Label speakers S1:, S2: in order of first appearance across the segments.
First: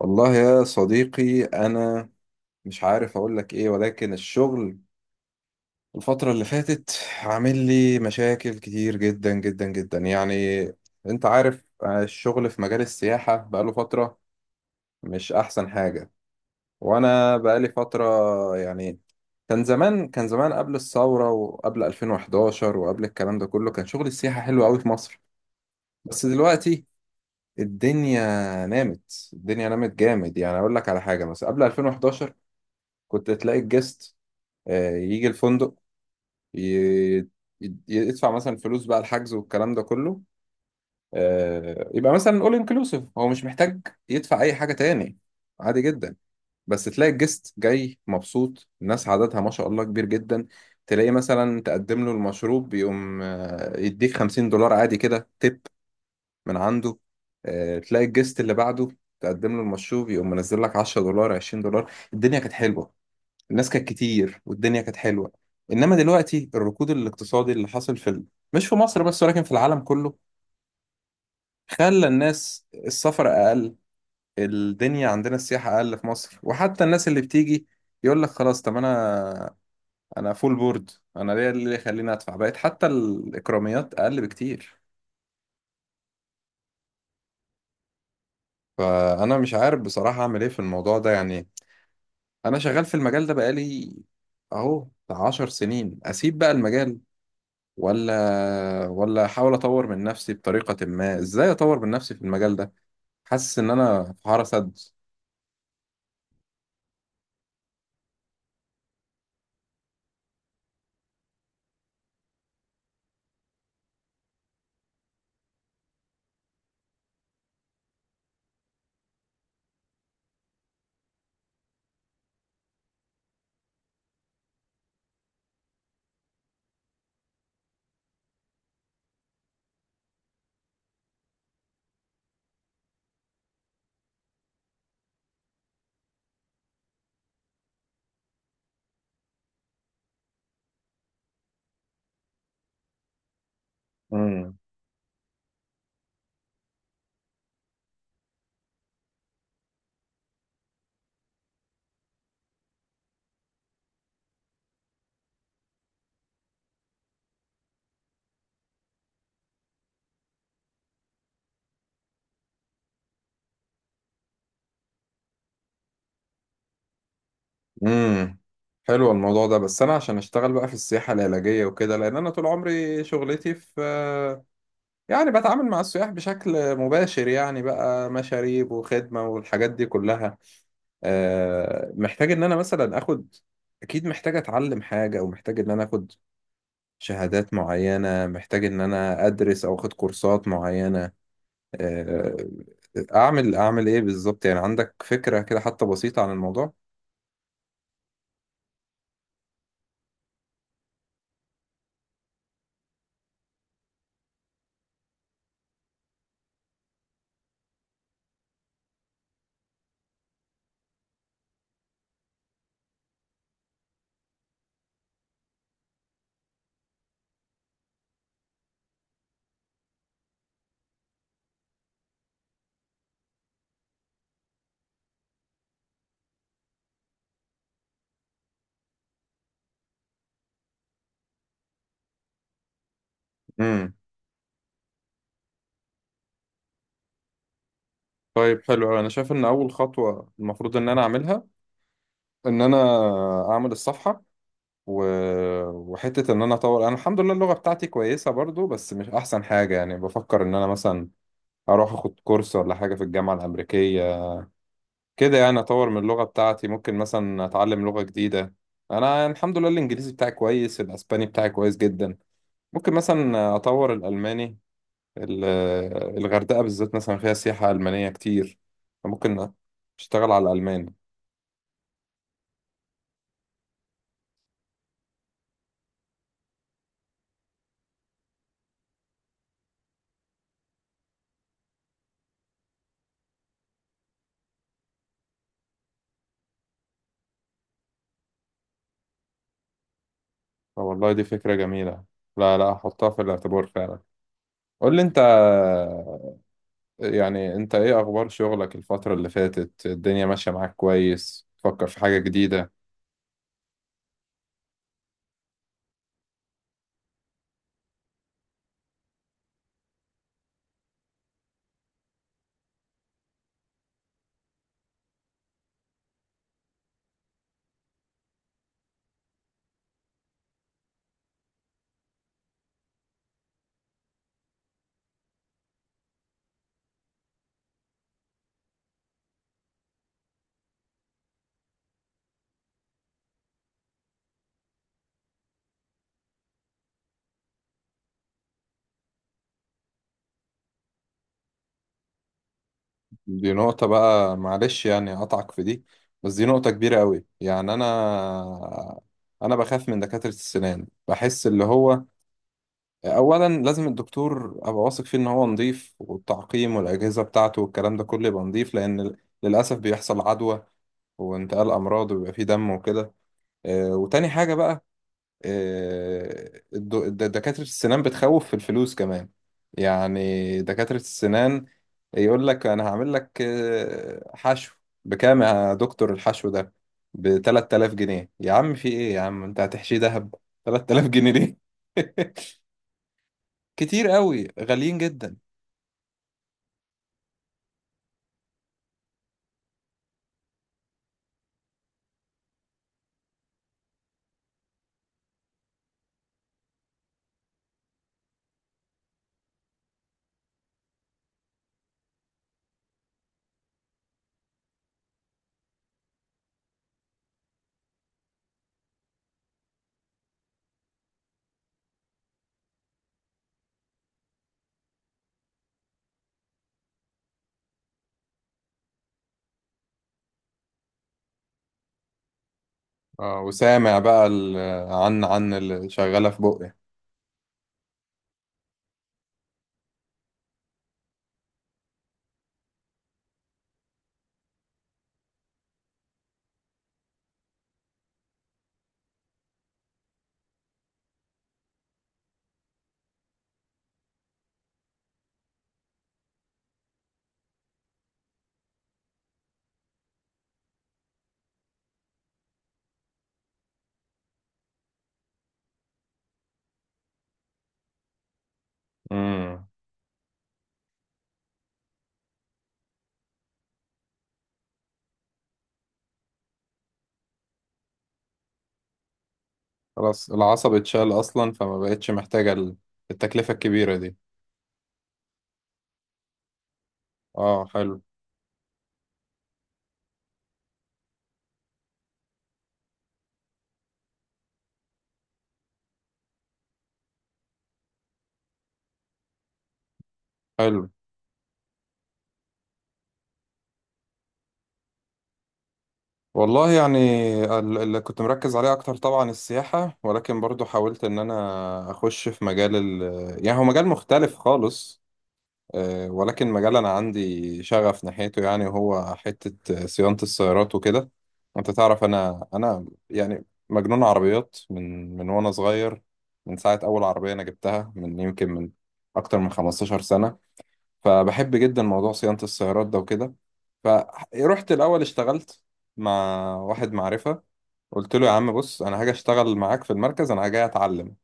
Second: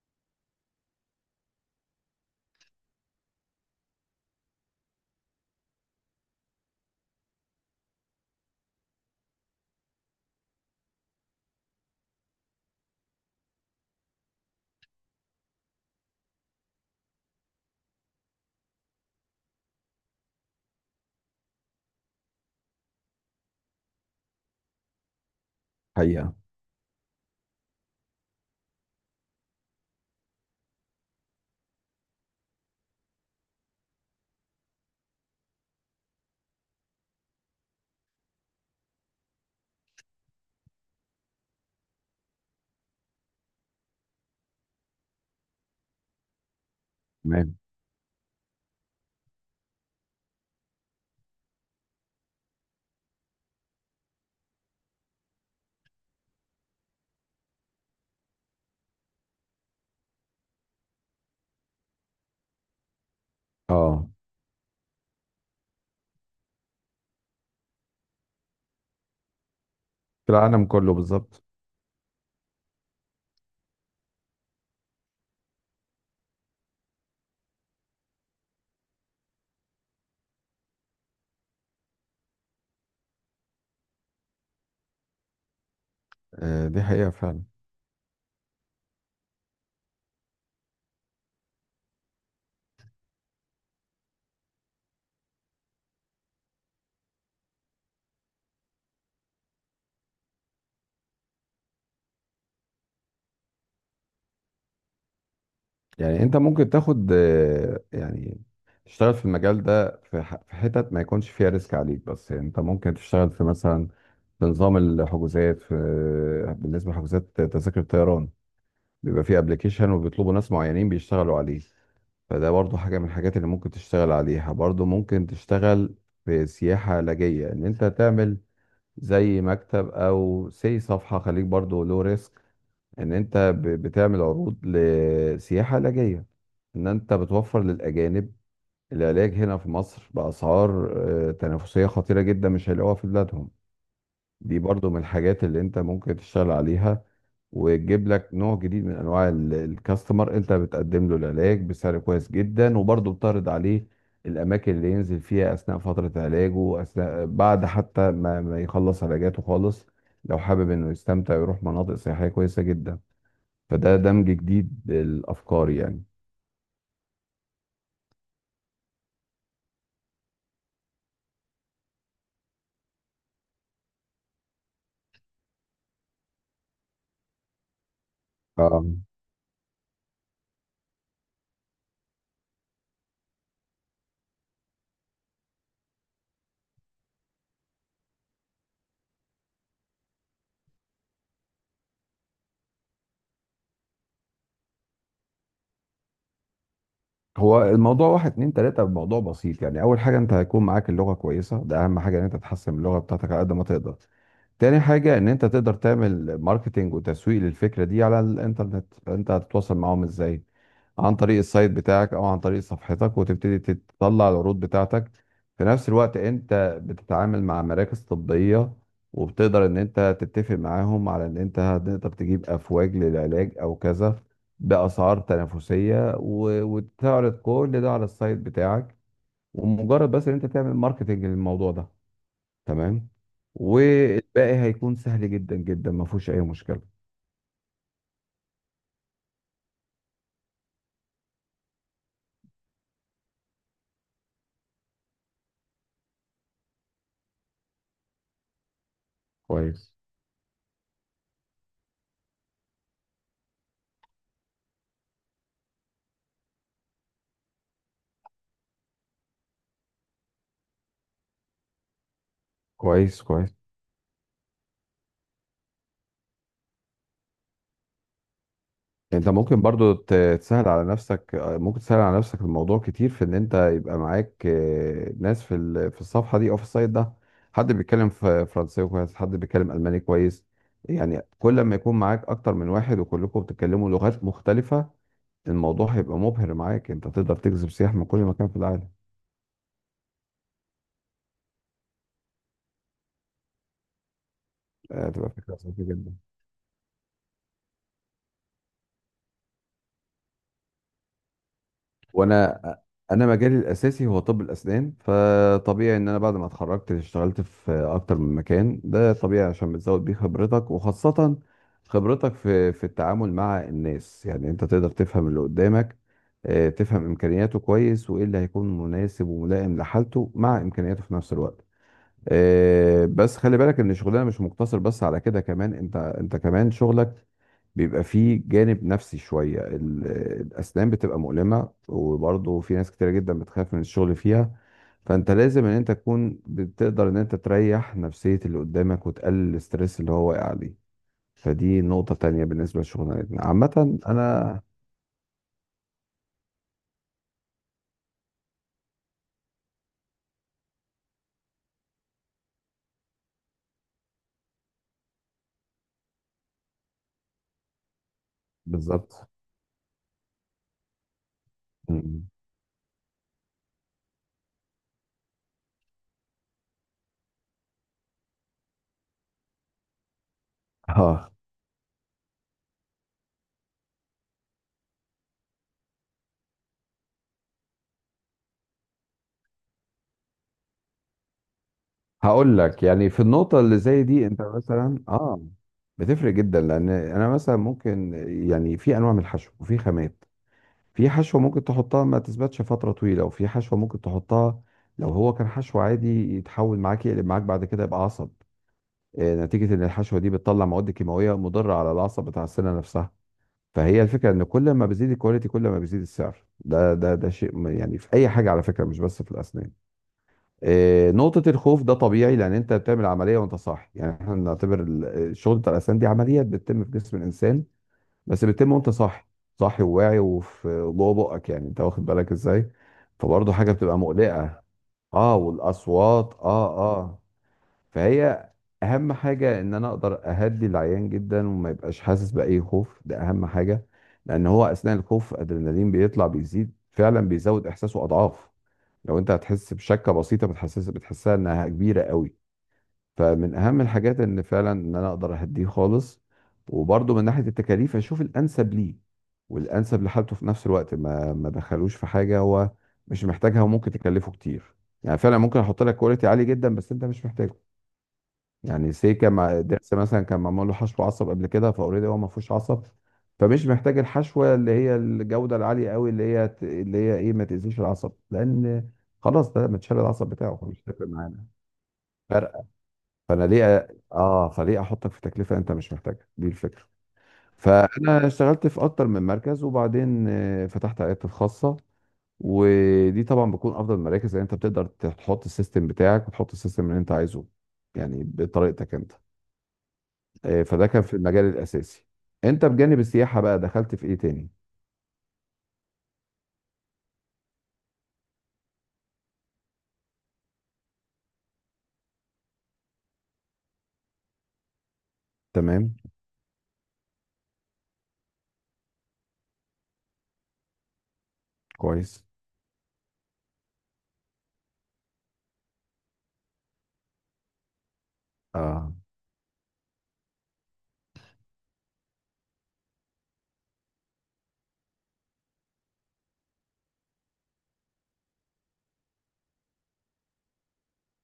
S1: والله يا صديقي، أنا مش عارف أقول لك إيه، ولكن الشغل الفترة اللي فاتت عامل لي مشاكل كتير جدا جدا جدا. يعني أنت عارف، الشغل في مجال السياحة بقاله فترة مش أحسن حاجة، وأنا بقالي فترة. يعني كان زمان قبل الثورة، وقبل 2011، وقبل الكلام ده كله، كان شغل السياحة حلو أوي في مصر. بس
S2: حقيقة.
S1: دلوقتي الدنيا الدنيا نامت جامد. يعني أقول لك على حاجة، مثلا قبل 2011 كنت تلاقي الجست، يجي الفندق، ي- ي- يدفع مثلا فلوس بقى الحجز والكلام ده كله. يبقى مثلا اول انكلوسيف، هو مش محتاج يدفع اي حاجة تاني، عادي جدا. بس تلاقي الجست
S2: تمام.
S1: جاي مبسوط، الناس عددها ما شاء الله كبير جدا. تلاقي مثلا تقدم له المشروب يقوم يديك $50 عادي كده تip من عنده. تلاقي الجست اللي بعده تقدم له المشروب يقوم منزل لك $10، $20. الدنيا كانت حلوة، الناس كانت
S2: اه،
S1: كتير والدنيا كانت حلوة. إنما دلوقتي الركود الاقتصادي اللي حصل في مش في مصر بس، ولكن في العالم كله،
S2: في العالم كله بالظبط.
S1: خلى الناس السفر أقل. الدنيا عندنا السياحة أقل في مصر، وحتى الناس اللي بتيجي يقول لك خلاص، طب أنا، أنا فول بورد، أنا ليه اللي يخليني أدفع؟ بقت حتى الإكراميات أقل بكتير.
S2: آه دي حقيقة فعلا.
S1: فأنا مش عارف بصراحة أعمل إيه في الموضوع ده. يعني أنا شغال في المجال ده بقالي أهو بتاع 10 سنين. أسيب بقى المجال ولا احاول اطور من نفسي بطريقة ما؟ ازاي اطور من نفسي في المجال ده؟ حاسس ان انا في حارة سد.
S2: يعني انت ممكن تاخد تشتغل في المجال ده في حتت ما يكونش فيها ريسك عليك، بس يعني انت ممكن تشتغل في مثلا في نظام الحجوزات، في بالنسبة لحجوزات تذاكر الطيران بيبقى فيه ابلكيشن وبيطلبوا ناس معينين بيشتغلوا عليه. فده برضو حاجة من الحاجات اللي ممكن تشتغل عليها. برضو ممكن تشتغل في سياحة علاجية ان انت تعمل زي مكتب او سي صفحة، خليك برضو لو ريسك، ان انت بتعمل عروض لسياحة علاجية، ان انت بتوفر للاجانب العلاج هنا في مصر باسعار تنافسية خطيرة جدا مش هيلاقوها في بلادهم.
S1: امم،
S2: دي برضو من الحاجات اللي انت ممكن تشتغل عليها وتجيب لك نوع جديد من انواع الكاستمر. انت بتقدم له العلاج بسعر كويس جدا وبرضو بتعرض عليه الاماكن اللي ينزل فيها اثناء فترة علاجه، اثناء بعد حتى ما يخلص علاجاته خالص، لو حابب انه يستمتع ويروح مناطق سياحية كويسة جدا. فده دمج جديد للافكار يعني.
S1: امم، حلو الموضوع ده، بس انا عشان اشتغل بقى في السياحة العلاجية وكده، لان انا طول عمري شغلتي في، يعني بتعامل مع السياح بشكل مباشر، يعني بقى مشاريب
S2: آه.
S1: وخدمة والحاجات دي كلها. محتاج ان انا مثلا اخد، اكيد محتاج اتعلم حاجة، او محتاج ان انا اخد شهادات معينة، محتاج ان انا ادرس او اخد كورسات معينة. آه، اعمل ايه بالظبط؟ يعني عندك فكرة كده حتى بسيطة عن الموضوع؟
S2: هو الموضوع واحد اتنين تلاتة، الموضوع بسيط يعني. أول حاجة أنت هيكون معاك اللغة كويسة، ده أهم حاجة، إن أنت تحسن من اللغة بتاعتك على قد ما تقدر. تاني حاجة إن أنت تقدر تعمل ماركتينج وتسويق للفكرة دي على الإنترنت. أنت هتتواصل معاهم إزاي؟ عن طريق السايت بتاعك او عن طريق صفحتك، وتبتدي تطلع العروض بتاعتك. في نفس الوقت انت بتتعامل مع مراكز طبية وبتقدر ان انت تتفق معاهم على ان انت هتقدر تجيب افواج للعلاج او كذا باسعار تنافسية، وتعرض كل ده على السايت بتاعك. ومجرد بس ان انت تعمل ماركتنج للموضوع ده، تمام،
S1: امم،
S2: والباقي هيكون سهل جدا جدا، ما فيهوش اي مشكلة.
S1: طيب حلو أوي. انا شايف ان اول خطوة المفروض ان انا اعملها، ان انا اعمل الصفحة و... وحتة ان انا اطور. انا الحمد لله اللغة بتاعتي كويسة برضو، بس مش احسن حاجة.
S2: كويس
S1: يعني بفكر ان انا مثلا اروح اخد كورس ولا حاجة في الجامعة الامريكية كده، يعني اطور من اللغة بتاعتي. ممكن مثلا اتعلم لغة جديدة. انا الحمد لله الانجليزي بتاعي كويس، الاسباني بتاعي كويس جدا، ممكن
S2: كويس. كويس
S1: مثلا اطور الالماني. ال- الغردقة بالذات مثلا فيها سياحة ألمانية كتير،
S2: انت
S1: ممكن
S2: ممكن برضو
S1: أشتغل على
S2: تسهل على
S1: الألمان.
S2: نفسك، ممكن تسهل على نفسك الموضوع كتير في ان انت يبقى معاك ناس في في الصفحه دي او في السايت ده، حد بيتكلم فرنساوي كويس، حد بيتكلم الماني كويس. يعني كل ما يكون معاك اكتر من واحد وكلكم بتتكلموا لغات مختلفه، الموضوع هيبقى مبهر معاك، انت تقدر تجذب سياح من كل مكان في العالم.
S1: آه والله دي فكرة جميلة، لا لا، أحطها في الاعتبار فعلا. قول لي أنت،
S2: تبقى فكره لطيفه جدا.
S1: يعني أنت إيه أخبار شغلك الفترة اللي فاتت؟ الدنيا ماشية معاك كويس؟ تفكر في حاجة
S2: وانا
S1: جديدة؟
S2: انا مجالي الاساسي هو طب الاسنان، فطبيعي ان انا بعد ما اتخرجت اشتغلت في اكتر من مكان، ده طبيعي عشان بتزود بيه خبرتك، وخاصة خبرتك في التعامل مع الناس. يعني انت تقدر تفهم اللي قدامك، تفهم امكانياته كويس، وايه اللي هيكون مناسب وملائم لحالته مع امكانياته في نفس الوقت. بس خلي بالك ان شغلنا مش مقتصر بس على كده، كمان انت كمان شغلك بيبقى فيه جانب نفسي شوية. الاسنان بتبقى مؤلمة وبرضه في ناس كتيرة جدا بتخاف من الشغل فيها، فانت لازم ان انت تكون بتقدر ان انت تريح نفسية اللي قدامك وتقلل الستريس اللي هو واقع عليه. فدي نقطة تانية بالنسبة لشغلنا
S1: دي نقطة
S2: عامة.
S1: بقى،
S2: انا
S1: معلش يعني أقطعك في دي، بس دي نقطة كبيرة قوي. يعني أنا بخاف من دكاترة السنان، بحس اللي هو اولا لازم الدكتور ابقى واثق فيه ان هو نظيف، والتعقيم والاجهزه بتاعته والكلام ده كله يبقى نظيف، لان
S2: بالظبط.
S1: للاسف بيحصل عدوى وانتقال امراض
S2: مم.
S1: ويبقى فيه دم وكده. وتاني حاجه بقى، دكاتره السنان بتخوف في الفلوس كمان. يعني دكاتره
S2: اه،
S1: السنان يقول لك انا هعمل لك حشو. بكام يا دكتور الحشو ده؟ ب 3000 جنيه؟ يا عم في ايه؟ يا عم انت هتحشيه دهب؟ 3000 جنيه ليه؟
S2: هقول لك يعني في النقطة اللي زي
S1: كتير
S2: دي انت
S1: قوي، غاليين
S2: مثلا
S1: جدا.
S2: اه بتفرق جدا، لان انا مثلا ممكن، يعني في انواع من الحشو وفي خامات، في حشوة ممكن تحطها ما تثبتش فترة طويلة، وفي حشوة ممكن تحطها لو هو كان حشو عادي يتحول معاك، يقلب معاك بعد كده يبقى عصب، نتيجة ان الحشوة دي بتطلع مواد كيماوية مضرة على العصب بتاع السنة نفسها. فهي الفكرة ان كل ما بيزيد الكواليتي كل ما بيزيد السعر، ده شيء يعني في اي حاجة على فكرة، مش بس في الاسنان. نقطة الخوف ده طبيعي، لأن أنت بتعمل عملية وأنت صاح، يعني إحنا بنعتبر الشغل بتاع الأسنان دي عمليات بتتم في جسم الإنسان، بس بتتم وأنت صاحي، صاحي وواعي، وفي جوه بقك، يعني أنت واخد بالك إزاي؟
S1: اه،
S2: فبرضه حاجة
S1: وسامع
S2: بتبقى
S1: بقى
S2: مقلقة.
S1: عن
S2: أه،
S1: عن اللي شغالة
S2: والأصوات
S1: في بقي.
S2: أه أه. فهي أهم حاجة إن أنا أقدر أهدي العيان جدا وما يبقاش حاسس بأي خوف، ده أهم حاجة، لأن هو أثناء الخوف أدرينالين بيطلع بيزيد فعلا، بيزود إحساسه أضعاف. لو انت هتحس بشكه بسيطه بتحسس بتحسها انها كبيره قوي. فمن اهم الحاجات ان فعلا ان انا اقدر اهديه خالص، وبرده من ناحيه التكاليف اشوف الانسب ليه والانسب لحالته في نفس الوقت، ما دخلوش في حاجه هو مش محتاجها وممكن تكلفه كتير. يعني فعلا ممكن احط لك كواليتي عالي جدا بس انت مش محتاجه. يعني سيكا مع
S1: امم،
S2: درس مثلا كان معمول له حشو عصب قبل كده، فاوريدي هو ما فيهوش عصب، فمش محتاج الحشوه اللي هي الجوده العاليه قوي، اللي هي اللي هي ايه، ما تاذيش العصب، لان خلاص ده متشال العصب
S1: خلاص
S2: بتاعه،
S1: العصب
S2: فمش هتفرق
S1: اتشال
S2: معانا
S1: اصلا، فما بقتش محتاجة
S2: فرق. فانا
S1: التكلفة
S2: ليه
S1: الكبيرة دي.
S2: فليه احطك في تكلفه انت مش محتاجها، دي الفكره.
S1: اه حلو،
S2: فانا اشتغلت في اكتر من مركز وبعدين فتحت عيادتي الخاصه. ودي طبعا بتكون افضل مراكز، لان انت بتقدر تحط السيستم بتاعك وتحط السيستم اللي انت عايزه، يعني بطريقتك انت. فده
S1: حلو
S2: كان في المجال الاساسي. انت بجانب السياحه بقى دخلت في ايه تاني؟
S1: والله. يعني اللي كنت مركز عليه اكتر طبعا السياحة، ولكن برضو حاولت ان انا اخش في مجال يعني هو مجال مختلف خالص.
S2: تمام.
S1: ولكن مجال أنا عندي شغف ناحيته. يعني هو حتة صيانة السيارات وكده. أنت تعرف،
S2: كويس.
S1: أنا يعني مجنون عربيات من وأنا صغير. من ساعة أول عربية أنا جبتها من يمكن من
S2: اه،
S1: أكتر من 15 سنة. فبحب جدا موضوع صيانة السيارات ده وكده. فرحت الأول اشتغلت مع واحد معرفة، قلت له يا عم بص، أنا هاجي أشتغل معاك في المركز، أنا جاي أتعلم.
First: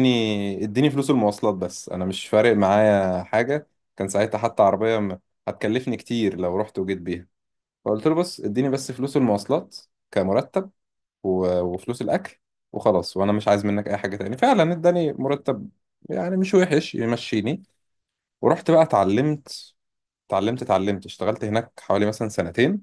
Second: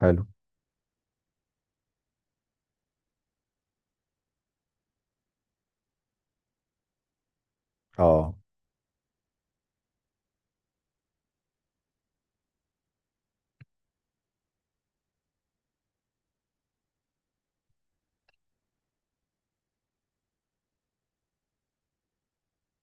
S2: حلو.
S1: اديني فلوس المواصلات بس، انا مش فارق معايا حاجه. كان ساعتها حتى عربيه هتكلفني كتير لو رحت وجيت بيها. فقلت له
S2: اه،
S1: بص، اديني بس فلوس المواصلات كمرتب، وفلوس الاكل، وخلاص، وانا مش عايز منك اي حاجه تاني. فعلا اداني مرتب، يعني مش وحش، يمشيني. ورحت بقى اتعلمت، اتعلمت اشتغلت هناك حوالي مثلا سنتين.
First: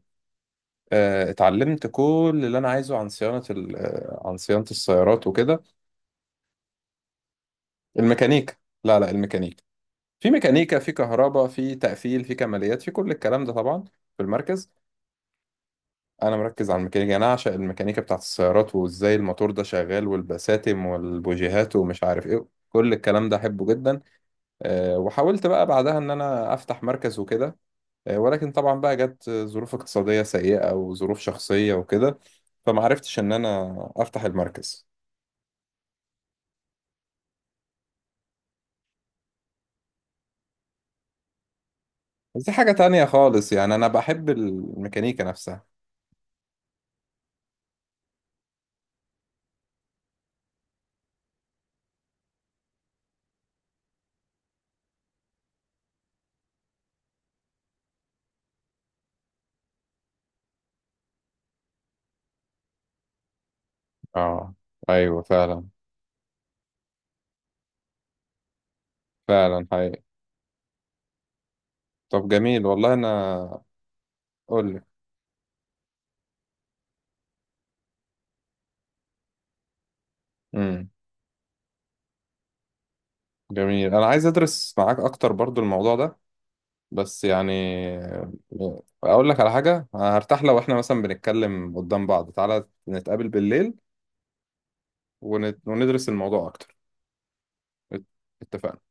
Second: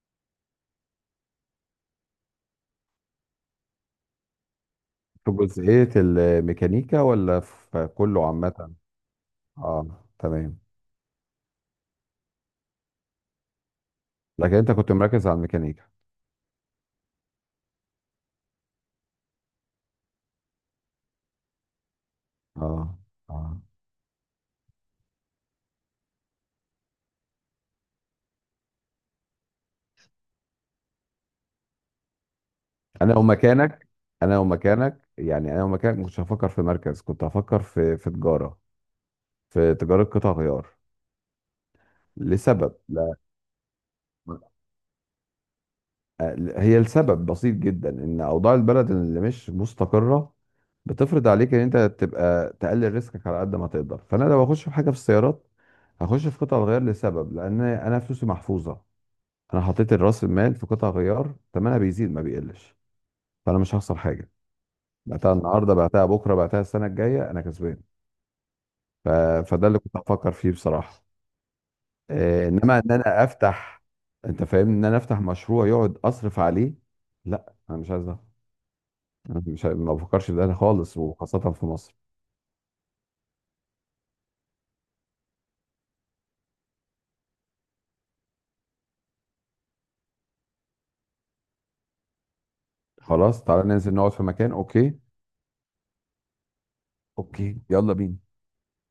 S1: اتعلمت كل اللي انا عايزه عن صيانه عن صيانه السيارات
S2: في
S1: وكده.
S2: جزئيه الميكانيكا ولا في كله
S1: الميكانيكا،
S2: عامه؟
S1: لا لا الميكانيكا.
S2: اه
S1: في
S2: تمام.
S1: ميكانيكا، في كهرباء، في تقفيل، في كماليات، في كل الكلام ده طبعا، في
S2: لكن
S1: المركز.
S2: انت كنت مركز على الميكانيكا.
S1: انا مركز على الميكانيكا، يعني انا اعشق الميكانيكا بتاعت السيارات، وازاي الموتور ده شغال، والبساتم والبوجيهات ومش عارف ايه، كل
S2: اه.
S1: الكلام ده
S2: اه.
S1: احبه جدا. أه وحاولت بقى بعدها ان انا افتح مركز وكده. أه ولكن طبعا بقى جت ظروف اقتصادية سيئة وظروف شخصية وكده، فما
S2: انا
S1: عرفتش ان انا
S2: ومكانك،
S1: افتح
S2: انا
S1: المركز.
S2: ومكانك يعني انا ومكانك ما كنتش هفكر في مركز، كنت هفكر في تجاره، في تجاره قطع غيار،
S1: بس دي حاجة
S2: لسبب.
S1: تانية
S2: لا،
S1: خالص، يعني انا بحب الميكانيكا نفسها.
S2: هي السبب بسيط جدا، ان اوضاع البلد اللي مش مستقره بتفرض عليك ان انت تبقى تقلل ريسكك على قد ما تقدر. فانا لو اخش في حاجه في السيارات هخش في قطع الغيار، لسبب لان انا فلوسي محفوظه. انا حطيت راس المال في قطع غيار ثمنها بيزيد ما بيقلش، فانا مش هخسر حاجه.
S1: اه، ايوه
S2: بعتها
S1: فعلا.
S2: النهارده بعتها بكره بعتها السنه الجايه انا كسبان. ف...
S1: فعلا
S2: فده اللي كنت
S1: حقيقي.
S2: بفكر فيه بصراحه.
S1: طب
S2: إيه،
S1: جميل
S2: انما ان
S1: والله، انا
S2: انا افتح، انت فاهمني
S1: اقول
S2: ان
S1: لك.
S2: انا افتح مشروع يقعد اصرف عليه؟ لا انا مش عايز ده، أنا مش ما بفكرش في ده
S1: امم،
S2: خالص، وخاصة في مصر.
S1: جميل. انا عايز ادرس معاك اكتر برضو الموضوع ده، بس يعني اقول لك على حاجه، أنا هرتاح لو احنا مثلا بنتكلم قدام بعض. تعالى نتقابل
S2: خلاص تعالى
S1: بالليل،
S2: ننزل نقعد في مكان، اوكي.
S1: وندرس الموضوع اكتر.
S2: اوكي يلا
S1: ات-
S2: بينا.
S1: اتفقنا.